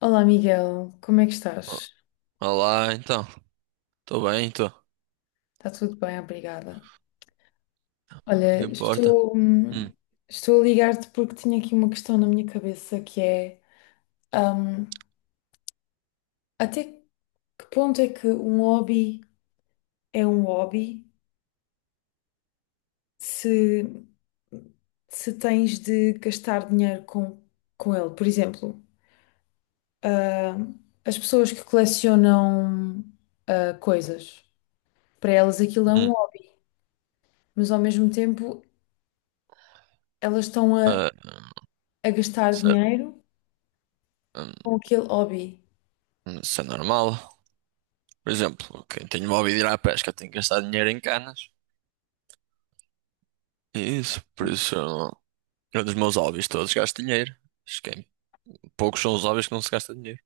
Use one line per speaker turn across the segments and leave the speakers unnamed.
Olá, Miguel, como é que
O-
estás?
Olá, então. Tô bem, tô.
Está tudo bem, obrigada.
O que
Olha,
importa?
estou,
Hum,
estou a ligar-te porque tinha aqui uma questão na minha cabeça que é, hum, até que ponto é que um hobby é um hobby se, se tens de gastar dinheiro com ele? Por exemplo, hum, as pessoas que colecionam, coisas, para elas aquilo é
hum,
um hobby, mas ao mesmo tempo elas estão a
ah, hum,
a gastar
isso é,
dinheiro
hum,
com aquele hobby.
isso é normal. Por exemplo, quem tem um hobby de ir à pesca tem que gastar dinheiro em canas. É isso, eu dos meus hobbies todos gasto dinheiro. Acho que é- Poucos são os hobbies que não se gasta dinheiro.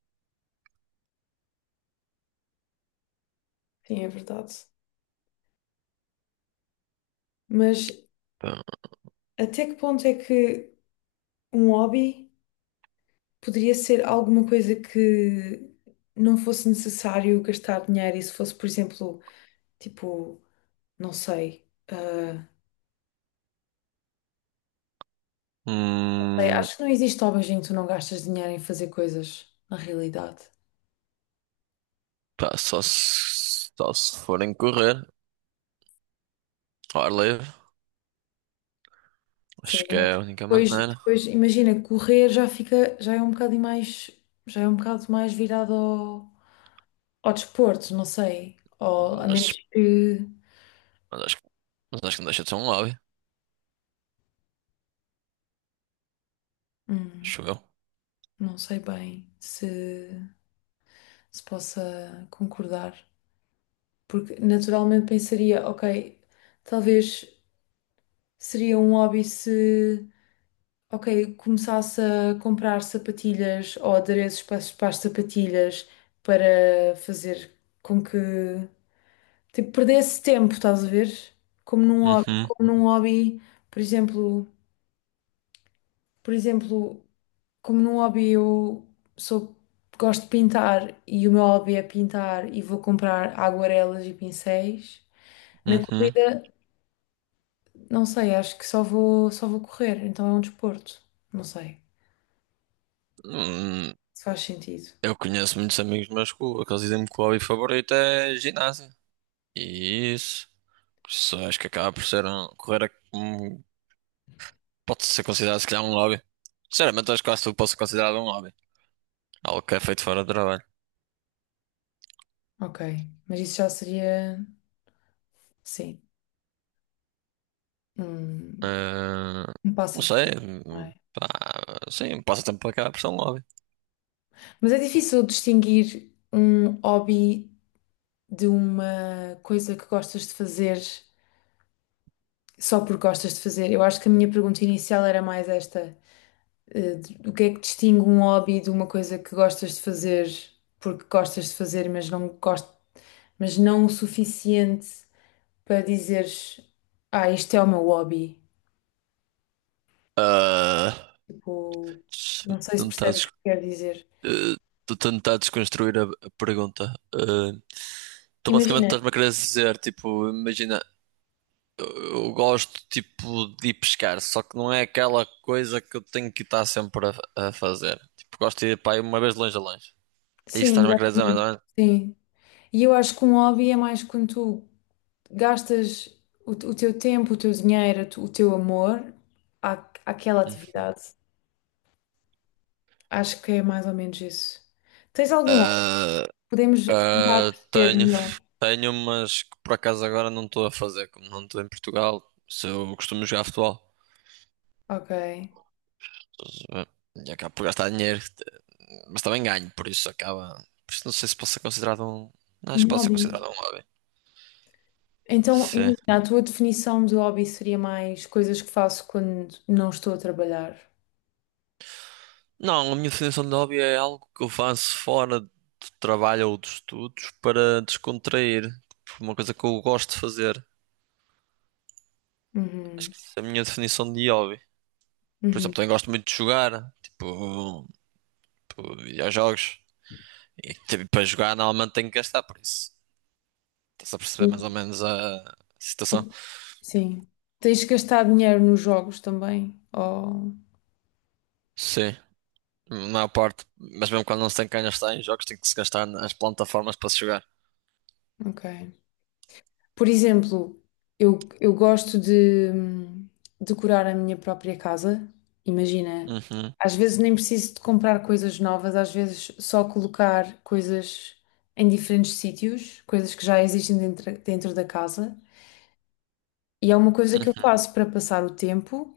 Sim, é verdade. Mas
Pá,
até que ponto é que um hobby poderia ser alguma coisa que não fosse necessário gastar dinheiro e se fosse, por exemplo, tipo, não sei. Sei,
hum,
acho que não existe hobbies em que tu não gastas dinheiro em fazer coisas, na realidade.
Pá, só se forem correr ao ar livre.
Sim,
Acho que
mas
é a única
depois,
maneira.
depois imagina, correr já fica, já é um bocado mais, já é um bocado mais virado ao, ao desporto, não sei. Ou a
Mas,
menos que.
mas acho, que- mas acho que não deixa de ser um hobby.
hum,
Acho eu.
Não sei bem se, se possa concordar, porque naturalmente pensaria, ok, talvez seria um hobby se, ok, começasse a comprar sapatilhas ou adereços para, para as sapatilhas para fazer com que, tipo, perdesse tempo, estás a ver?
Uhum,
Como num hobby, por exemplo, por exemplo. Como num hobby eu sou, gosto de pintar e o meu hobby é pintar e vou comprar aguarelas e pincéis. Na
uhum.
corrida, não sei, acho que só vou correr, então é um desporto. Não sei
Hum,
se faz sentido.
eu conheço muitos amigos meus aqueles dizem-me que o hobby favorito é ginásio. E isso acho que acaba por ser um, pode ser considerado se calhar um hobby. Sinceramente, acho que quase tudo pode ser considerado um hobby. Algo que é feito fora do trabalho.
Ok, mas isso já seria, sim, um,
Ah,
um
não sei,
passatempo. Não é?
pá, sim, um passatempo acaba por ser um hobby.
Mas é difícil distinguir um hobby de uma coisa que gostas de fazer só porque gostas de fazer. Eu acho que a minha pergunta inicial era mais esta. Eh, O que é que distingue um hobby de uma coisa que gostas de fazer porque gostas de fazer, mas não mas não o suficiente para dizeres, ah, isto é o meu hobby.
Ah,
Tipo, não sei se
tentar,
percebes o
des-
que quero dizer.
eh, Tô tentar desconstruir a pergunta. Tu basicamente
Imagina,
estás-me a querer dizer, tipo, imagina. Eu gosto tipo de ir pescar, só que não é aquela coisa que eu tenho que estar sempre a fazer. Tipo, gosto de ir para aí uma vez de longe a longe. É isso que
sim,
estás-me a querer dizer, mais
exatamente.
ou menos?
Sim. E eu acho que um hobby é mais quando tu gastas o teu tempo, o teu dinheiro, o teu amor à, àquela
Uhum.
atividade. Acho que é mais ou menos isso. Tens algum hobby?
Ah,
Podemos tentar
ah,
perceber
tenho,
melhor.
Tenho, mas que por acaso agora não estou a fazer, como não estou em Portugal. Se eu costumo jogar futebol,
Ok.
e acabo por gastar dinheiro, mas também ganho, por isso acaba. Por isso não sei se posso ser considerado um. Não acho
Um
que posso ser
hobby.
considerado um hobby.
Então,
Sim.
imagina, a tua definição de hobby seria mais coisas que faço quando não estou a trabalhar.
Não, a minha definição de hobby é algo que eu faço fora do trabalho ou dos estudos para descontrair. Tipo, uma coisa que eu gosto de fazer. Acho
Uhum.
que essa é a minha definição de hobby. Por exemplo,
Uhum.
também gosto muito de jogar, tipo videojogos. E tipo, para jogar normalmente tenho que gastar, por isso. Estás a perceber mais ou menos a situação?
Sim. Tens gastado dinheiro nos jogos também? Oh,
Sim, na maior parte. Mas mesmo quando não se tem que gastar em jogos, tem que se gastar nas plataformas para se jogar.
ok. Por exemplo, eu gosto de decorar a minha própria casa. Imagina,
Uhum,
às vezes nem preciso de comprar coisas novas, às vezes só colocar coisas em diferentes sítios, coisas que já existem dentro, dentro da casa. E é uma coisa que eu
uhum,
faço para passar o tempo,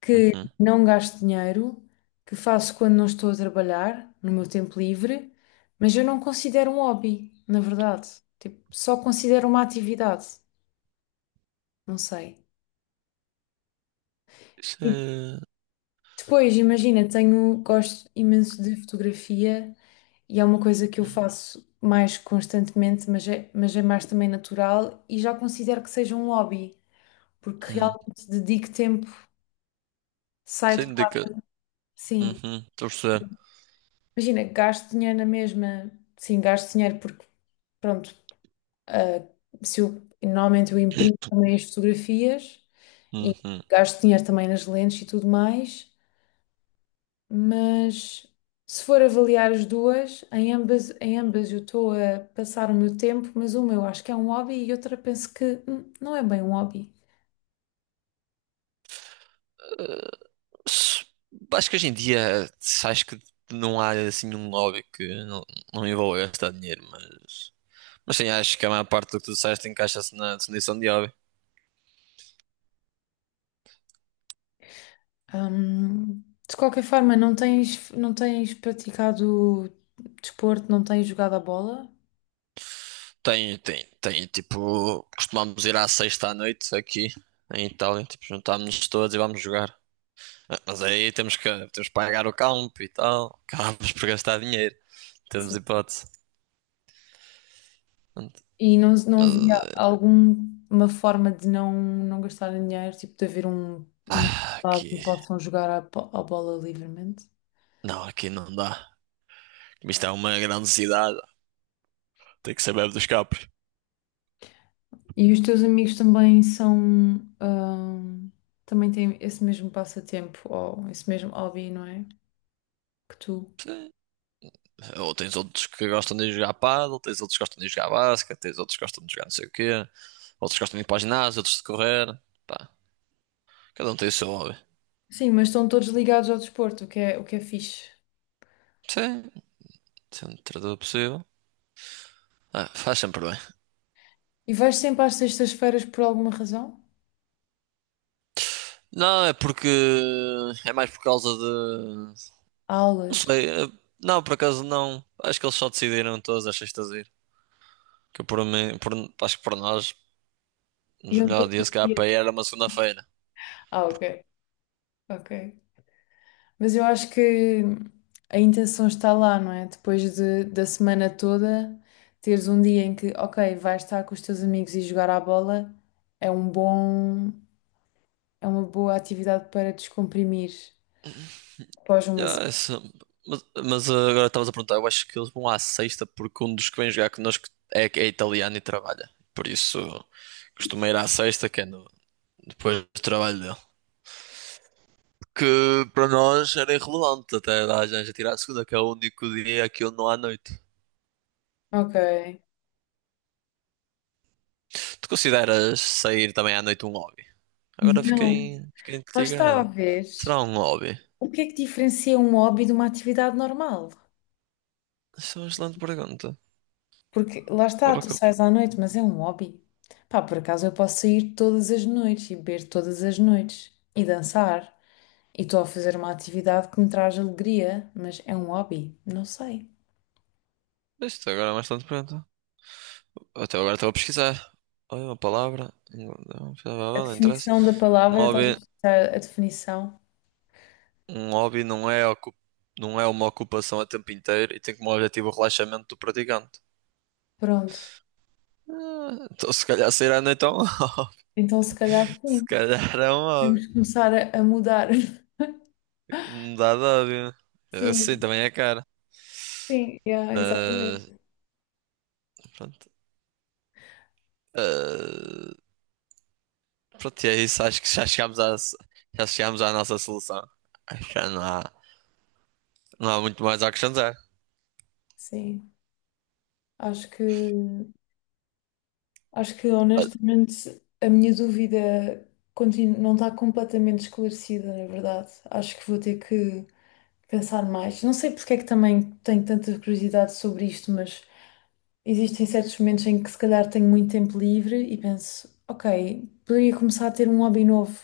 que
uhum.
não gasto dinheiro, que faço quando não estou a trabalhar, no meu tempo livre, mas eu não considero um hobby, na verdade. Tipo, só considero uma atividade. Não sei.
Isso é-
Depois, imagina, tenho, gosto imenso de fotografia e é uma coisa que eu faço mais constantemente, mas é mais também natural e já considero que seja um hobby, porque
Hum.
realmente dedico tempo, saio de
Sem
casa. Sim,
Uhum, estou a perceber.
imagina, gasto dinheiro na mesma, sim, gasto dinheiro porque, pronto, ah, se eu, normalmente eu imprimo também as fotografias e
Uhum.
gasto dinheiro também nas lentes e tudo mais. Mas se for avaliar as duas, em ambas eu estou a passar o meu tempo, mas uma eu acho que é um hobby e outra penso que não é bem um hobby.
Mas Acho que hoje em dia, acho que não há assim um hobby que não, não envolva gastar dinheiro, mas sim, acho que a maior parte do que tu disseste encaixa-se na definição de hobby.
Hum, de qualquer forma, não tens, não tens praticado desporto, não tens jogado a bola.
Tem, tipo, costumamos ir à sexta à noite aqui em Itália, tipo, juntámos-nos todos e vamos jogar. Ah, mas aí temos que pagar o campo e tal, acabamos por gastar dinheiro, temos
Sim.
hipótese. Mas
E não, não havia alguma forma de não, não gastarem dinheiro, tipo de haver um, um
ah,
resultado em
aqui,
que possam jogar a, a bola livremente?
não, aqui não dá. Mas isto é uma grande cidade, tem que saber dos capos.
E os teus amigos também são, ahm, também têm esse mesmo passatempo ou esse mesmo hobby, não é? Que tu.
Ou tens outros que gostam de ir jogar pádel, tens outros que gostam de ir jogar basquete, tens outros que gostam de jogar não sei o quê, outros que gostam de ir para o ginásio, outros de correr. Pá, cada um tem o seu hobby.
Sim, mas estão todos ligados ao desporto, o que é fixe.
Sim, sendo tradutor possível. Ah, faz sempre bem.
E vais sempre às sextas-feiras por alguma razão?
Não, é porque. É mais por causa de. Não
Aulas.
sei. Não, por acaso não. Acho que eles só decidiram todas as sextas ir. Que por mim, por- Acho que por nós, nos
Iam
melhores
todos os
dias, se calhar
dias.
para ir era uma segunda-feira.
Ah, ok, ok. Mas eu acho que a intenção está lá, não é? Depois de, da semana toda, teres um dia em que, ok, vais estar com os teus amigos e jogar à bola, é um bom. É uma boa atividade para descomprimir após uma
Ah,
semana.
isso- mas, ah, agora estavas a perguntar, eu acho que eles vão à sexta porque um dos que vem jogar connosco é italiano e trabalha. Por isso costuma ir à sexta, que é no- depois do trabalho dele. Que para nós era irrelevante até dar a gente a tirar a segunda, que é o único dia que eu não há noite.
Ok.
Tu consideras sair também à noite um hobby?
Não.
Fiquei
Lá está a
intrigado.
ver.
Será um hobby?
O que é que diferencia um hobby de uma atividade normal?
Isso é uma excelente pergunta.
Porque lá está,
Agora
tu
que eu...
sais à noite, mas é um hobby. Pá, por acaso eu posso sair todas as noites e beber todas as noites e dançar. E estou a fazer uma atividade que me traz alegria, mas é um hobby. Não sei.
Isto agora é uma excelente pergunta. Até agora estou a pesquisar. Olha uma palavra. Não,
A
não interessa.
definição da
Um
palavra, estás a
hobby,
pensar a definição?
Um hobby não é uma ocupação a tempo inteiro e tem como objetivo o relaxamento do praticante.
Pronto.
Ah, então se calhar sair à noite é um hobby.
Então, se calhar,
Se
sim.
calhar é um hobby.
Temos que começar a mudar.
Me de hobby. Assim
Sim,
também é cara.
sim, yeah,
Mas,
exatamente.
pronto. Ah, pronto, e é isso. Acho que já chegámos à nossa solução. Acho que já não há, não há muito mais a acrescentar.
Sim, acho que acho que
Ah,
honestamente a minha dúvida não está completamente esclarecida, na verdade. Acho que vou ter que pensar mais. Não sei porque é que também tenho tanta curiosidade sobre isto, mas existem certos momentos em que se calhar tenho muito tempo livre e penso, ok, poderia começar a ter um hobby novo.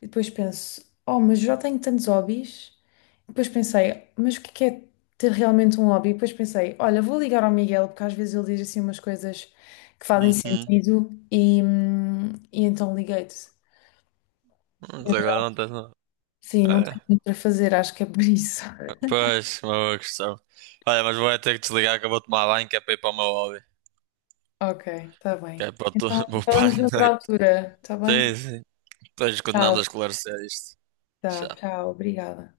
E depois penso, oh, mas já tenho tantos hobbies. E depois pensei, mas o que é ter realmente um hobby? E depois pensei, olha, vou ligar ao Miguel, porque às vezes ele diz assim umas coisas que fazem
uhum.
sentido e então liguei-te.
Mas
Na
agora
verdade,
não tens nada.
sim, não
É,
tenho muito para fazer, acho que é por isso.
pois, uma questão. Olha, mas vou é ter que desligar que eu vou tomar banho, que é para ir para o meu hobby.
Ok, está
Que
bem.
é para o teu-
Então,
Vou para a
falamos noutra
noite.
altura, está bem?
Sim, sim. Depois continuamos a
Tá,
esclarecer isto.
tá,
Tchau.
tchau, obrigada.